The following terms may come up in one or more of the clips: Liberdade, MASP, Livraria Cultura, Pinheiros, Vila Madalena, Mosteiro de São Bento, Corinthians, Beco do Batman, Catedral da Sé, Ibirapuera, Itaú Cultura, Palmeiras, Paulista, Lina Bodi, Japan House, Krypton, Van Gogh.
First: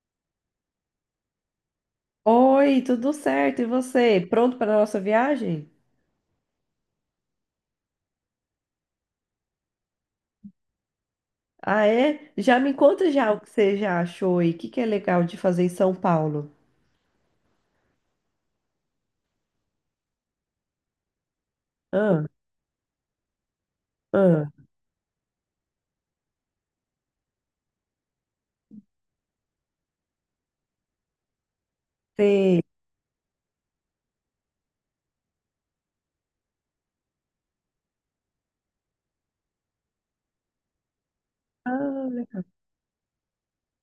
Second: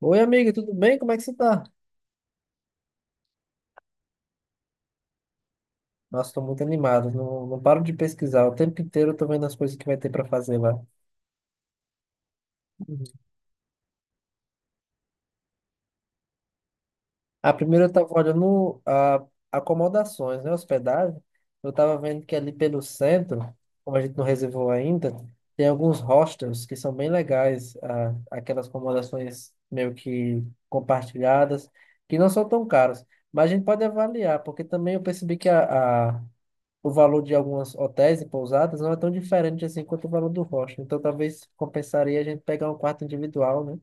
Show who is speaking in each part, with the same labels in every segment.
Speaker 1: Oi, amiga, tudo bem? Como é que você tá?
Speaker 2: Oi, tudo certo? E você? Pronto para a nossa viagem?
Speaker 1: Nossa, tô muito animado, não paro de pesquisar. O tempo inteiro eu tô vendo as coisas que vai ter pra fazer lá.
Speaker 2: Ah, é? Já me
Speaker 1: Uhum.
Speaker 2: conta já o que você já achou e o que que é legal de fazer em São Paulo.
Speaker 1: Primeiro eu tava olhando acomodações, né? Hospedagem. Eu tava vendo
Speaker 2: Ah,
Speaker 1: que ali pelo centro, como a gente não
Speaker 2: ah,
Speaker 1: reservou ainda, tem alguns hostels que são bem legais. Aquelas acomodações meio que compartilhadas, que não são
Speaker 2: sei.
Speaker 1: tão caras. Mas a gente pode avaliar, porque também eu percebi que o valor de algumas hotéis e pousadas não é tão diferente assim quanto o valor do hostel. Então talvez compensaria a
Speaker 2: Ah.
Speaker 1: gente pegar um quarto individual, né?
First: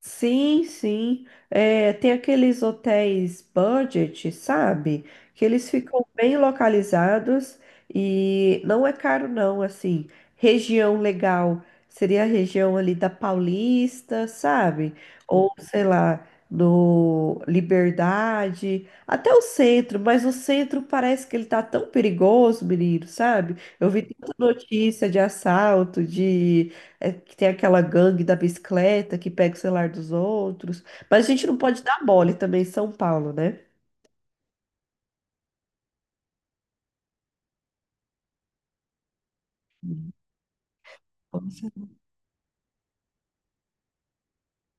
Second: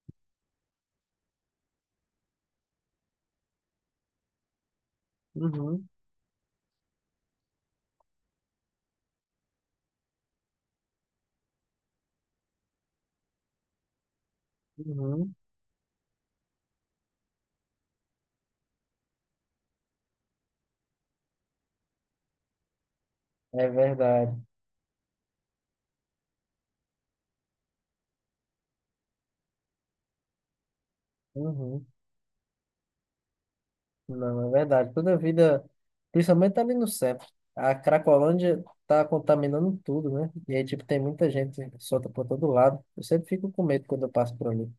Speaker 2: Sim, sim. É, tem aqueles hotéis budget, sabe? Que eles
Speaker 1: Uhum,
Speaker 2: ficam bem localizados e não é caro, não. Assim, região legal seria a região ali da Paulista, sabe?
Speaker 1: uhum,
Speaker 2: Ou sei lá, no Liberdade, até o centro, mas o centro parece que ele tá tão perigoso, menino, sabe?
Speaker 1: é
Speaker 2: Eu vi
Speaker 1: verdade.
Speaker 2: tanta notícia de assalto, de é que tem aquela gangue da bicicleta que pega o celular dos outros. Mas a gente não pode
Speaker 1: Uhum,
Speaker 2: dar mole também em São Paulo, né?
Speaker 1: não, é verdade. Toda vida, principalmente ali no centro, a Cracolândia tá contaminando tudo, né? E aí, tipo, tem muita gente solta por todo lado. Eu sempre fico com medo quando eu passo por ali.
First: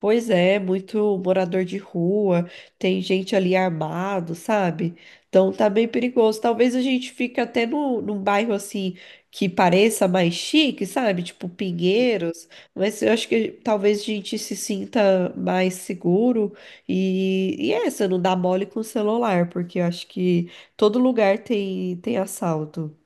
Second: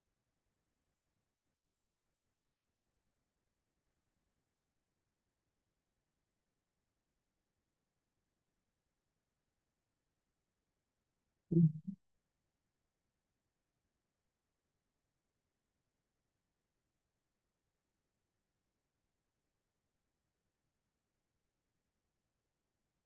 Speaker 2: Pois é, muito morador de rua, tem gente ali armado, sabe? Então tá bem perigoso. Talvez a gente fique até no, num bairro assim que pareça mais chique, sabe? Tipo Pinheiros, mas eu acho que talvez a gente se sinta mais seguro e essa, não dá mole com o celular, porque eu acho que todo lugar tem assalto.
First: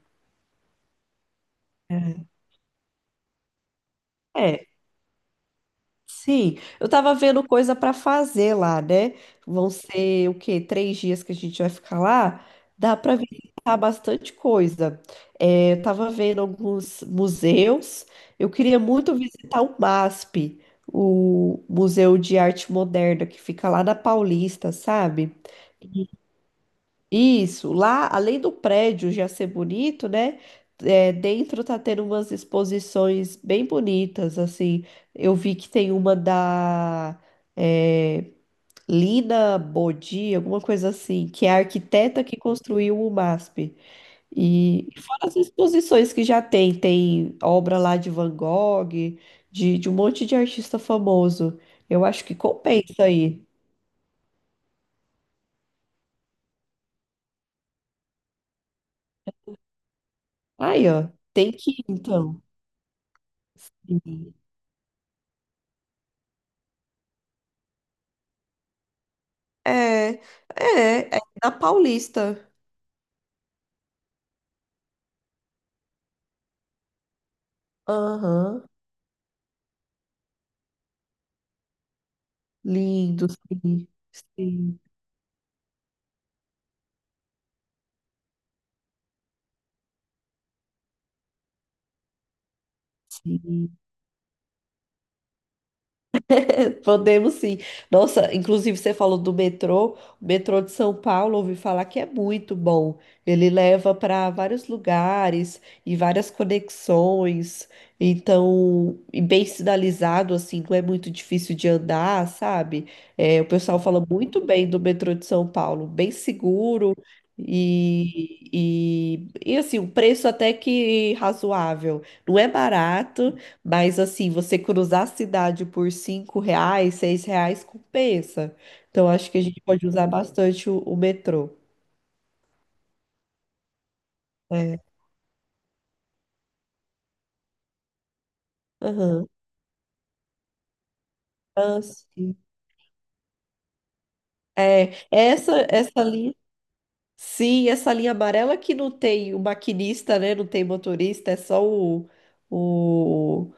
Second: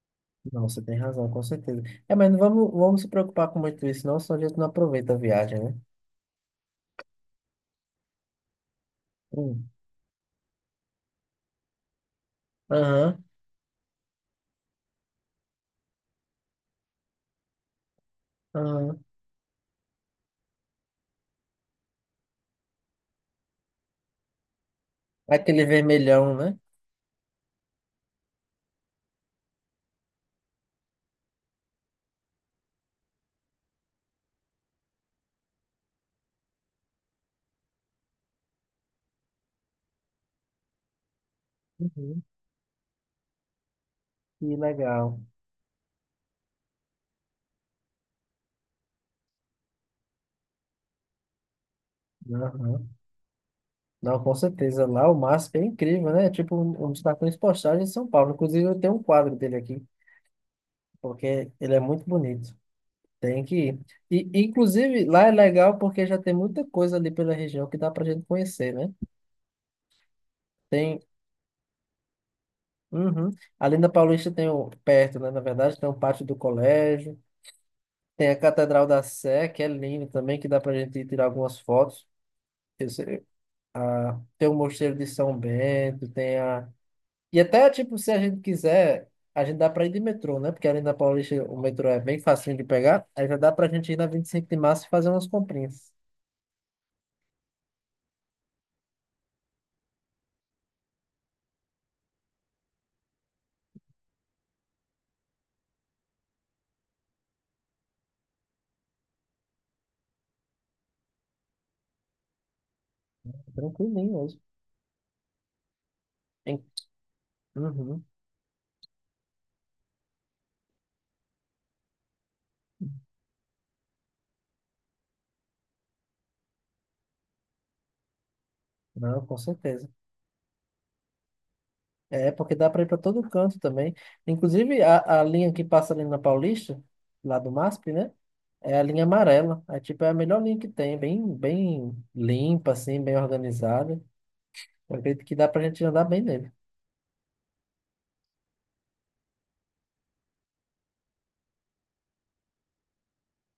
Speaker 1: Não, você tem razão, com certeza. É, mas não vamos se preocupar com muito isso, não, senão a gente não
Speaker 2: É.
Speaker 1: aproveita a viagem, né?
Speaker 2: Sim, eu tava vendo coisa para fazer lá, né?
Speaker 1: Hum.
Speaker 2: Vão ser o quê? Três dias que a gente vai ficar lá. Dá para
Speaker 1: Aham,
Speaker 2: visitar bastante coisa. É, eu tava vendo alguns museus. Eu queria
Speaker 1: aham.
Speaker 2: muito visitar o MASP, o Museu de Arte Moderna, que fica lá na Paulista,
Speaker 1: É
Speaker 2: sabe?
Speaker 1: aquele vermelhão, né?
Speaker 2: Isso, lá, além do prédio já ser bonito, né? É, dentro tá tendo umas exposições bem bonitas, assim. Eu vi que tem uma da é, Lina Bodi, alguma coisa assim, que é a
Speaker 1: Uhum.
Speaker 2: arquiteta que construiu o MASP.
Speaker 1: Que
Speaker 2: E
Speaker 1: legal.
Speaker 2: fora as exposições que já tem, tem obra lá de Van Gogh, de um monte de artista famoso. Eu acho que
Speaker 1: Uhum.
Speaker 2: compensa aí.
Speaker 1: Não, com certeza. Lá o MASP é incrível, né? É tipo um dos cartões postais de São Paulo. Inclusive, eu tenho um quadro dele aqui,
Speaker 2: Aí, ó,
Speaker 1: porque
Speaker 2: tem que
Speaker 1: ele é
Speaker 2: ir,
Speaker 1: muito
Speaker 2: então.
Speaker 1: bonito. Tem que ir. E, inclusive, lá é legal porque já tem muita coisa ali pela região que dá pra gente conhecer, né?
Speaker 2: É,
Speaker 1: Tem.
Speaker 2: é na Paulista.
Speaker 1: Uhum. Ali na Paulista tem o, perto, né? Na verdade, tem o pátio do colégio. Tem a
Speaker 2: Aham,
Speaker 1: Catedral da Sé, que é linda também, que dá pra gente ir tirar algumas fotos.
Speaker 2: lindo,
Speaker 1: Ah, tem o
Speaker 2: sim,
Speaker 1: Mosteiro de São Bento, tem a. E até, tipo, se a gente quiser, a gente dá pra ir de metrô, né? Porque ali na Paulista o metrô é bem facinho de pegar. Aí já dá pra
Speaker 2: sim.
Speaker 1: gente ir na 25 de março e fazer umas comprinhas.
Speaker 2: Podemos sim. Nossa, inclusive você falou do metrô. O metrô de São Paulo, ouvi falar que é muito bom. Ele leva para vários lugares e várias conexões. Então, e bem sinalizado, assim, não é muito difícil de andar, sabe? É, o pessoal fala
Speaker 1: Tranquilinho hoje.
Speaker 2: muito bem do metrô de São Paulo, bem
Speaker 1: Hein?
Speaker 2: seguro
Speaker 1: Uhum.
Speaker 2: e assim, o preço até que razoável. Não é barato. Mas assim, você cruzar a cidade por cinco reais, seis reais compensa. Então
Speaker 1: Não,
Speaker 2: acho
Speaker 1: com
Speaker 2: que a gente
Speaker 1: certeza.
Speaker 2: pode usar bastante o metrô.
Speaker 1: É, porque dá pra ir pra todo canto também. Inclusive,
Speaker 2: É.
Speaker 1: a linha que passa ali na Paulista, lá do MASP, né? É a linha
Speaker 2: Aham.
Speaker 1: amarela. É, tipo, é a melhor linha que tem. Bem,
Speaker 2: Ah,
Speaker 1: bem
Speaker 2: sim.
Speaker 1: limpa, assim, bem organizada.
Speaker 2: É,
Speaker 1: Eu acredito que dá pra
Speaker 2: essa
Speaker 1: gente
Speaker 2: essa
Speaker 1: andar bem
Speaker 2: linha,
Speaker 1: nele.
Speaker 2: sim, essa linha amarela que não tem o maquinista, né? Não tem motorista, é só o,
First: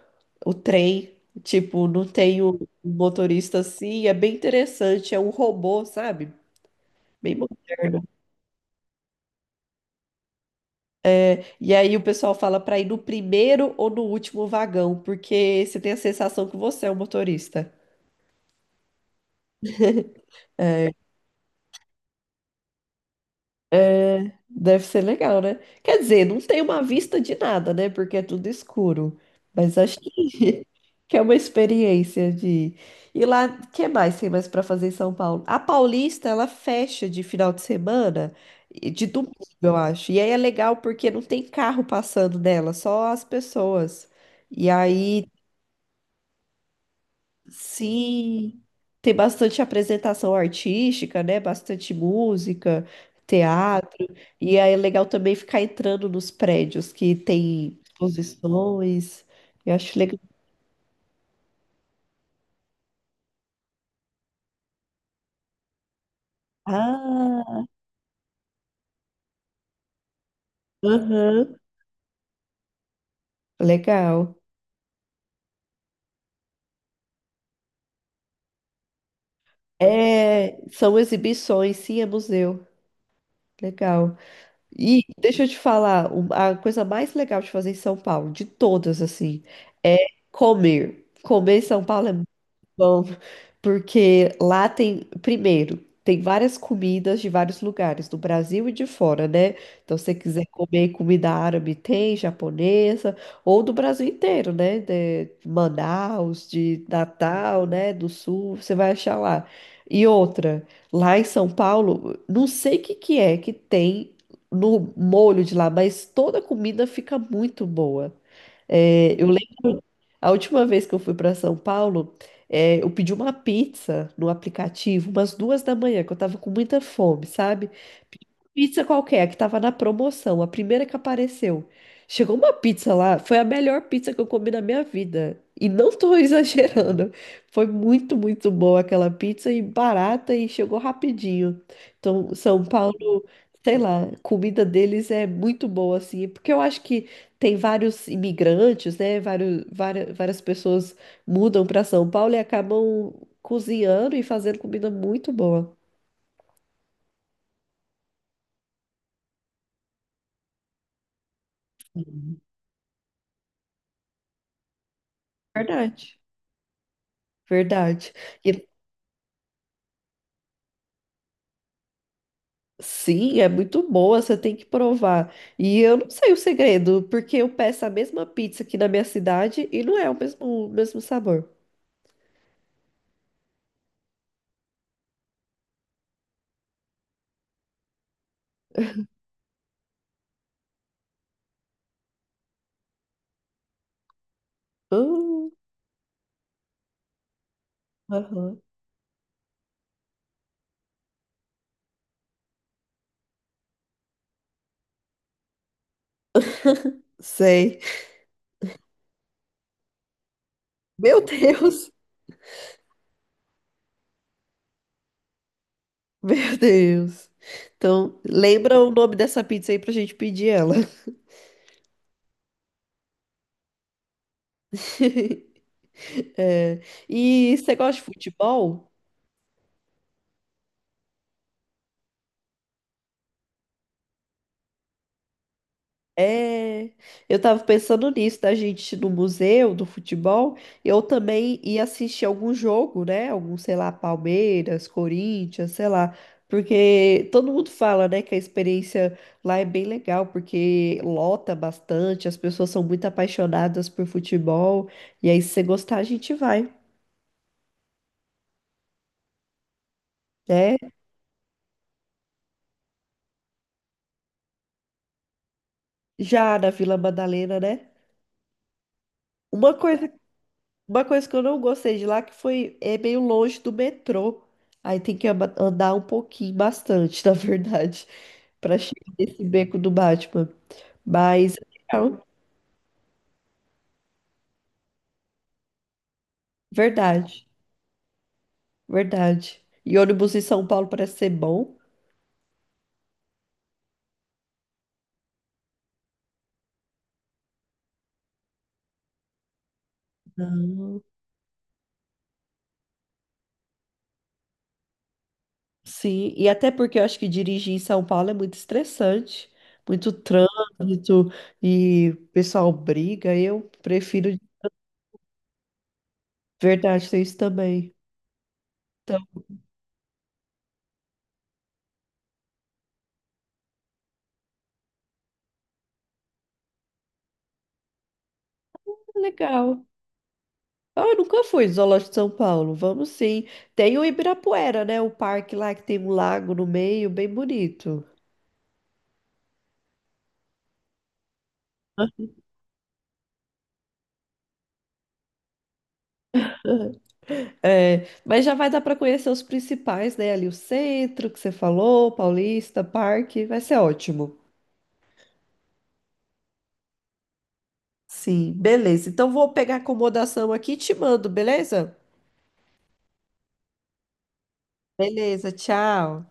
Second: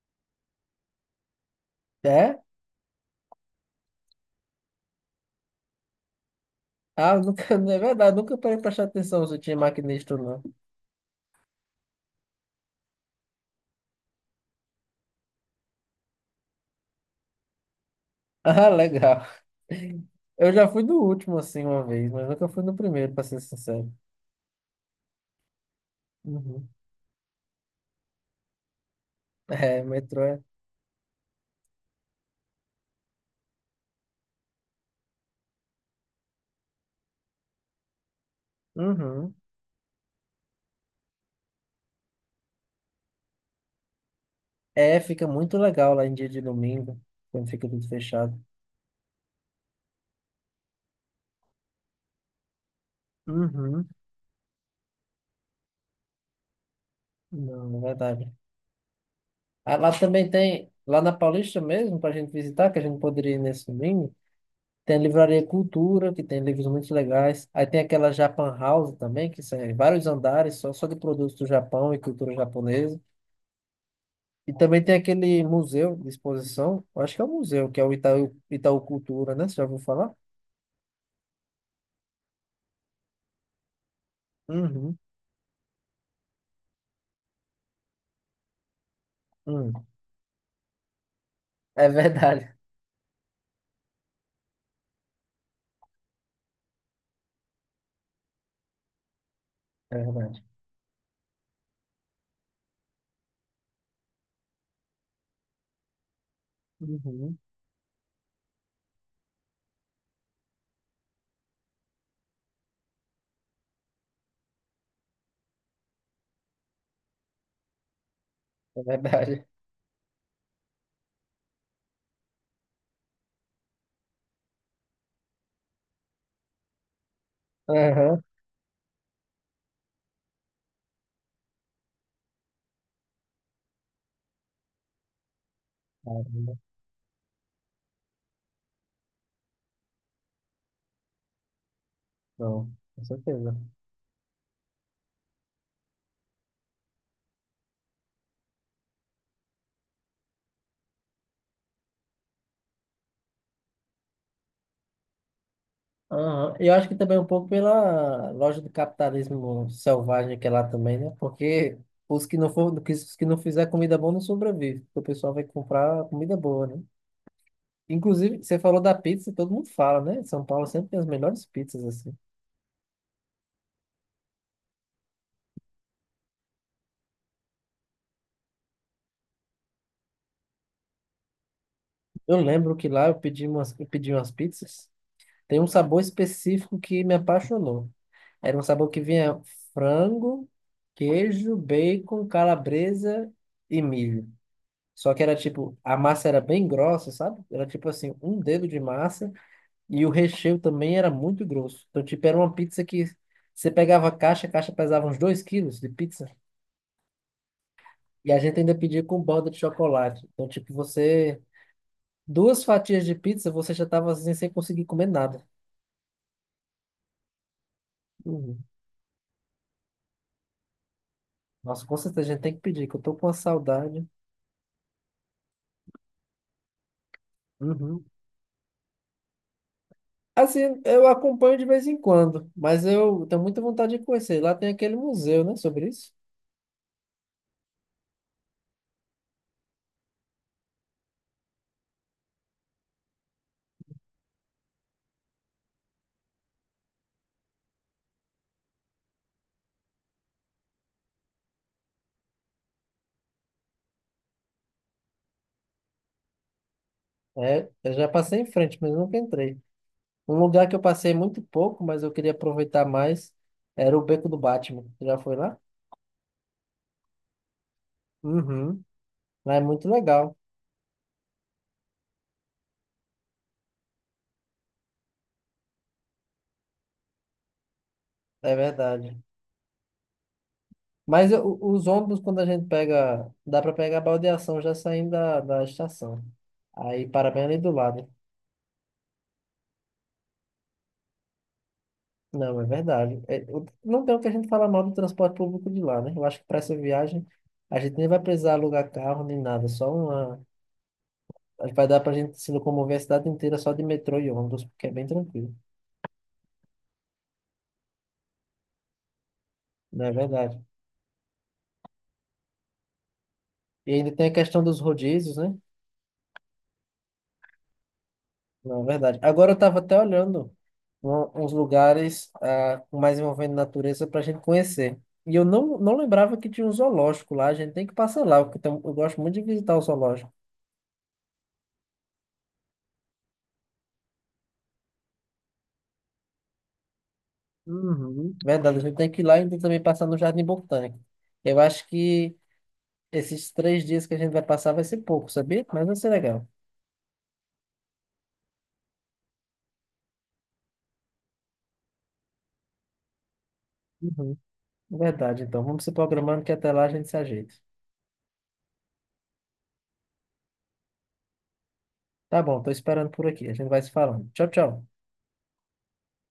Speaker 2: o trem. Tipo, não
Speaker 1: É,
Speaker 2: tem o motorista assim, é bem interessante, é um robô, sabe? Bem
Speaker 1: Nunca, é
Speaker 2: moderno.
Speaker 1: verdade, nunca parei pra prestar atenção se tinha maquinista ou não.
Speaker 2: E aí o pessoal fala para ir no primeiro ou no último vagão, porque você tem a sensação que você é o motorista.
Speaker 1: Ah, legal. Eu já fui no último, assim, uma vez, mas nunca fui no primeiro, pra ser sincero.
Speaker 2: Deve ser legal, né? Quer dizer, não tem
Speaker 1: Uhum.
Speaker 2: uma vista de nada, né? Porque é tudo escuro. Mas
Speaker 1: É,
Speaker 2: acho
Speaker 1: metrô é.
Speaker 2: que, que é uma experiência de. E lá, o que mais tem mais para fazer em São Paulo? A Paulista, ela fecha de final de semana, e de
Speaker 1: Uhum.
Speaker 2: domingo, eu acho. E aí é legal porque não tem carro passando nela, só as pessoas. E
Speaker 1: É,
Speaker 2: aí
Speaker 1: fica muito legal lá em dia de domingo, quando fica tudo fechado.
Speaker 2: sim, tem bastante apresentação artística, né? Bastante música,
Speaker 1: Uhum.
Speaker 2: teatro. E aí é legal também ficar entrando nos prédios que
Speaker 1: Não,
Speaker 2: tem
Speaker 1: é verdade.
Speaker 2: exposições. Eu
Speaker 1: Ah, lá
Speaker 2: acho legal.
Speaker 1: também tem, lá na Paulista mesmo, pra gente visitar, que a gente poderia ir nesse domingo. Tem a Livraria Cultura, que tem livros muito legais.
Speaker 2: Ah,
Speaker 1: Aí tem aquela Japan House também, que são vários andares só de produtos do
Speaker 2: aham,
Speaker 1: Japão e cultura japonesa.
Speaker 2: legal.
Speaker 1: E também tem aquele museu de exposição, eu acho que é um museu, que é o Itaú, Itaú Cultura, né? Você já ouviu falar?
Speaker 2: É, são exibições, sim, é museu. Legal.
Speaker 1: Uhum,
Speaker 2: E deixa eu te falar, a coisa mais legal de fazer em São Paulo, de todas, assim,
Speaker 1: uhum.
Speaker 2: é comer. Comer em São
Speaker 1: É
Speaker 2: Paulo é
Speaker 1: verdade,
Speaker 2: bom, porque lá tem, primeiro, tem várias comidas de vários lugares, do Brasil e de fora, né? Então,
Speaker 1: é
Speaker 2: se você
Speaker 1: verdade.
Speaker 2: quiser comer comida árabe, tem, japonesa, ou do Brasil inteiro, né? De Manaus, de
Speaker 1: Uhum,
Speaker 2: Natal, né? Do Sul, você vai achar lá. E outra, lá em São Paulo, não sei o que que é que tem no molho de lá, mas toda comida fica muito boa.
Speaker 1: é
Speaker 2: É, eu
Speaker 1: verdade.
Speaker 2: a última vez que eu fui para São Paulo, eu pedi uma pizza no aplicativo, umas duas da manhã, que eu tava com muita fome, sabe?
Speaker 1: Aham.
Speaker 2: Pedi uma pizza qualquer, que tava na promoção, a primeira que apareceu. Chegou uma pizza lá, foi a melhor pizza que eu comi na minha vida. E não tô
Speaker 1: Caramba.
Speaker 2: exagerando. Foi muito, muito boa aquela pizza e barata e chegou rapidinho. Então, São
Speaker 1: Não, com
Speaker 2: Paulo,
Speaker 1: certeza.
Speaker 2: sei lá, comida deles é muito boa, assim, porque eu acho que tem vários imigrantes, né? Várias pessoas mudam para São Paulo e acabam cozinhando e fazendo comida muito boa.
Speaker 1: Aham. E eu acho que também um pouco pela loja do capitalismo selvagem que é lá também, né? Porque os que não for, os que não fizer comida boa não sobrevive, porque o pessoal vai comprar
Speaker 2: Verdade.
Speaker 1: comida boa, né?
Speaker 2: Verdade.
Speaker 1: Inclusive, você
Speaker 2: E,
Speaker 1: falou da pizza, todo mundo fala, né? São Paulo sempre tem as melhores pizzas assim.
Speaker 2: sim, é muito boa, você tem que provar. E eu não sei o segredo, porque eu peço a mesma pizza aqui na minha cidade e não é o mesmo sabor.
Speaker 1: Eu lembro que lá eu pedi umas pizzas. Tem um sabor específico que me apaixonou. Era um sabor que vinha frango, queijo, bacon, calabresa e milho. Só que era
Speaker 2: Hum,
Speaker 1: tipo, a massa era bem grossa, sabe? Era tipo assim, um
Speaker 2: aham,
Speaker 1: dedo de massa e o recheio também era muito grosso. Então, tipo, era uma pizza que você pegava a caixa pesava uns 2 quilos de pizza
Speaker 2: sei.
Speaker 1: e a gente ainda pedia com borda de chocolate. Então, tipo,
Speaker 2: Meu
Speaker 1: você.
Speaker 2: Deus!
Speaker 1: Duas fatias de pizza, você já tava assim, sem conseguir comer nada.
Speaker 2: Meu Deus! Então,
Speaker 1: Uhum.
Speaker 2: lembra o nome dessa pizza aí pra gente pedir ela.
Speaker 1: Nossa, com certeza a gente tem que pedir, que eu tô com uma saudade.
Speaker 2: É, e você gosta de
Speaker 1: Uhum.
Speaker 2: futebol?
Speaker 1: Assim, eu acompanho de vez em quando, mas eu tenho muita vontade de conhecer. Lá tem aquele museu, né, sobre isso.
Speaker 2: É, eu tava pensando nisso, da gente ir no museu do futebol, eu também ia assistir algum jogo, né? Algum, sei lá, Palmeiras, Corinthians, sei lá. Porque todo mundo fala, né, que a experiência lá é bem legal, porque lota bastante, as pessoas são muito apaixonadas por futebol, e aí se você gostar, a gente vai,
Speaker 1: É, eu já passei em frente, mas nunca entrei. Um lugar que
Speaker 2: né?
Speaker 1: eu passei muito pouco, mas eu queria aproveitar mais, era o Beco do Batman. Você já foi lá?
Speaker 2: Já na Vila Madalena, né?
Speaker 1: Uhum. Lá é
Speaker 2: Uma
Speaker 1: muito
Speaker 2: coisa
Speaker 1: legal,
Speaker 2: Uma coisa que eu não gostei de lá que foi é meio longe do metrô. Aí tem que andar um pouquinho, bastante, na verdade,
Speaker 1: é
Speaker 2: para chegar
Speaker 1: verdade.
Speaker 2: nesse beco do Batman.
Speaker 1: Mas
Speaker 2: Mas
Speaker 1: eu- os
Speaker 2: é
Speaker 1: ônibus,
Speaker 2: legal,
Speaker 1: quando a gente pega, dá para pegar a baldeação já saindo da estação. Aí para bem
Speaker 2: verdade,
Speaker 1: ali do lado.
Speaker 2: verdade. E ônibus em São Paulo parece ser bom.
Speaker 1: Não, é verdade. É, eu- não tem o que a gente falar mal do transporte público de lá, né? Eu acho que para essa viagem a gente nem vai precisar alugar carro nem nada, só uma. Acho que vai dar pra gente se locomover a cidade inteira só de metrô e ônibus, porque é bem tranquilo.
Speaker 2: Sim, e até porque eu acho que dirigir em São Paulo é muito estressante,
Speaker 1: Não,
Speaker 2: muito
Speaker 1: é verdade.
Speaker 2: trânsito e o pessoal briga. Eu
Speaker 1: E ainda tem
Speaker 2: prefiro
Speaker 1: a questão dos rodízios, né?
Speaker 2: verdade ter isso também.
Speaker 1: Não, é verdade.
Speaker 2: Então,
Speaker 1: Agora eu estava até olhando um- uns lugares mais envolvendo natureza para a gente conhecer. E eu não lembrava que tinha um zoológico lá. A gente tem que passar lá, porque tem- um, eu gosto muito de visitar o
Speaker 2: legal.
Speaker 1: zoológico.
Speaker 2: Ah, eu nunca fui no Zoológico de São Paulo. Vamos sim. Tem o Ibirapuera, né? O parque lá que tem um lago no meio, bem bonito.
Speaker 1: Uhum. Verdade, a gente tem que ir lá e ainda também passar no Jardim Botânico. Eu acho que esses 3 dias que a gente vai passar vai ser pouco, sabia? Mas vai ser legal.
Speaker 2: É, mas já vai dar para conhecer os principais, né? Ali o centro que você falou, Paulista, Parque, vai ser ótimo.
Speaker 1: Verdade, então. Vamos se programando que até lá a gente se ajeita.
Speaker 2: Sim, beleza. Então vou pegar a acomodação aqui e te mando, beleza?
Speaker 1: Tá bom, tô esperando por aqui. A gente vai se falando. Tchau, tchau.
Speaker 2: Beleza, tchau.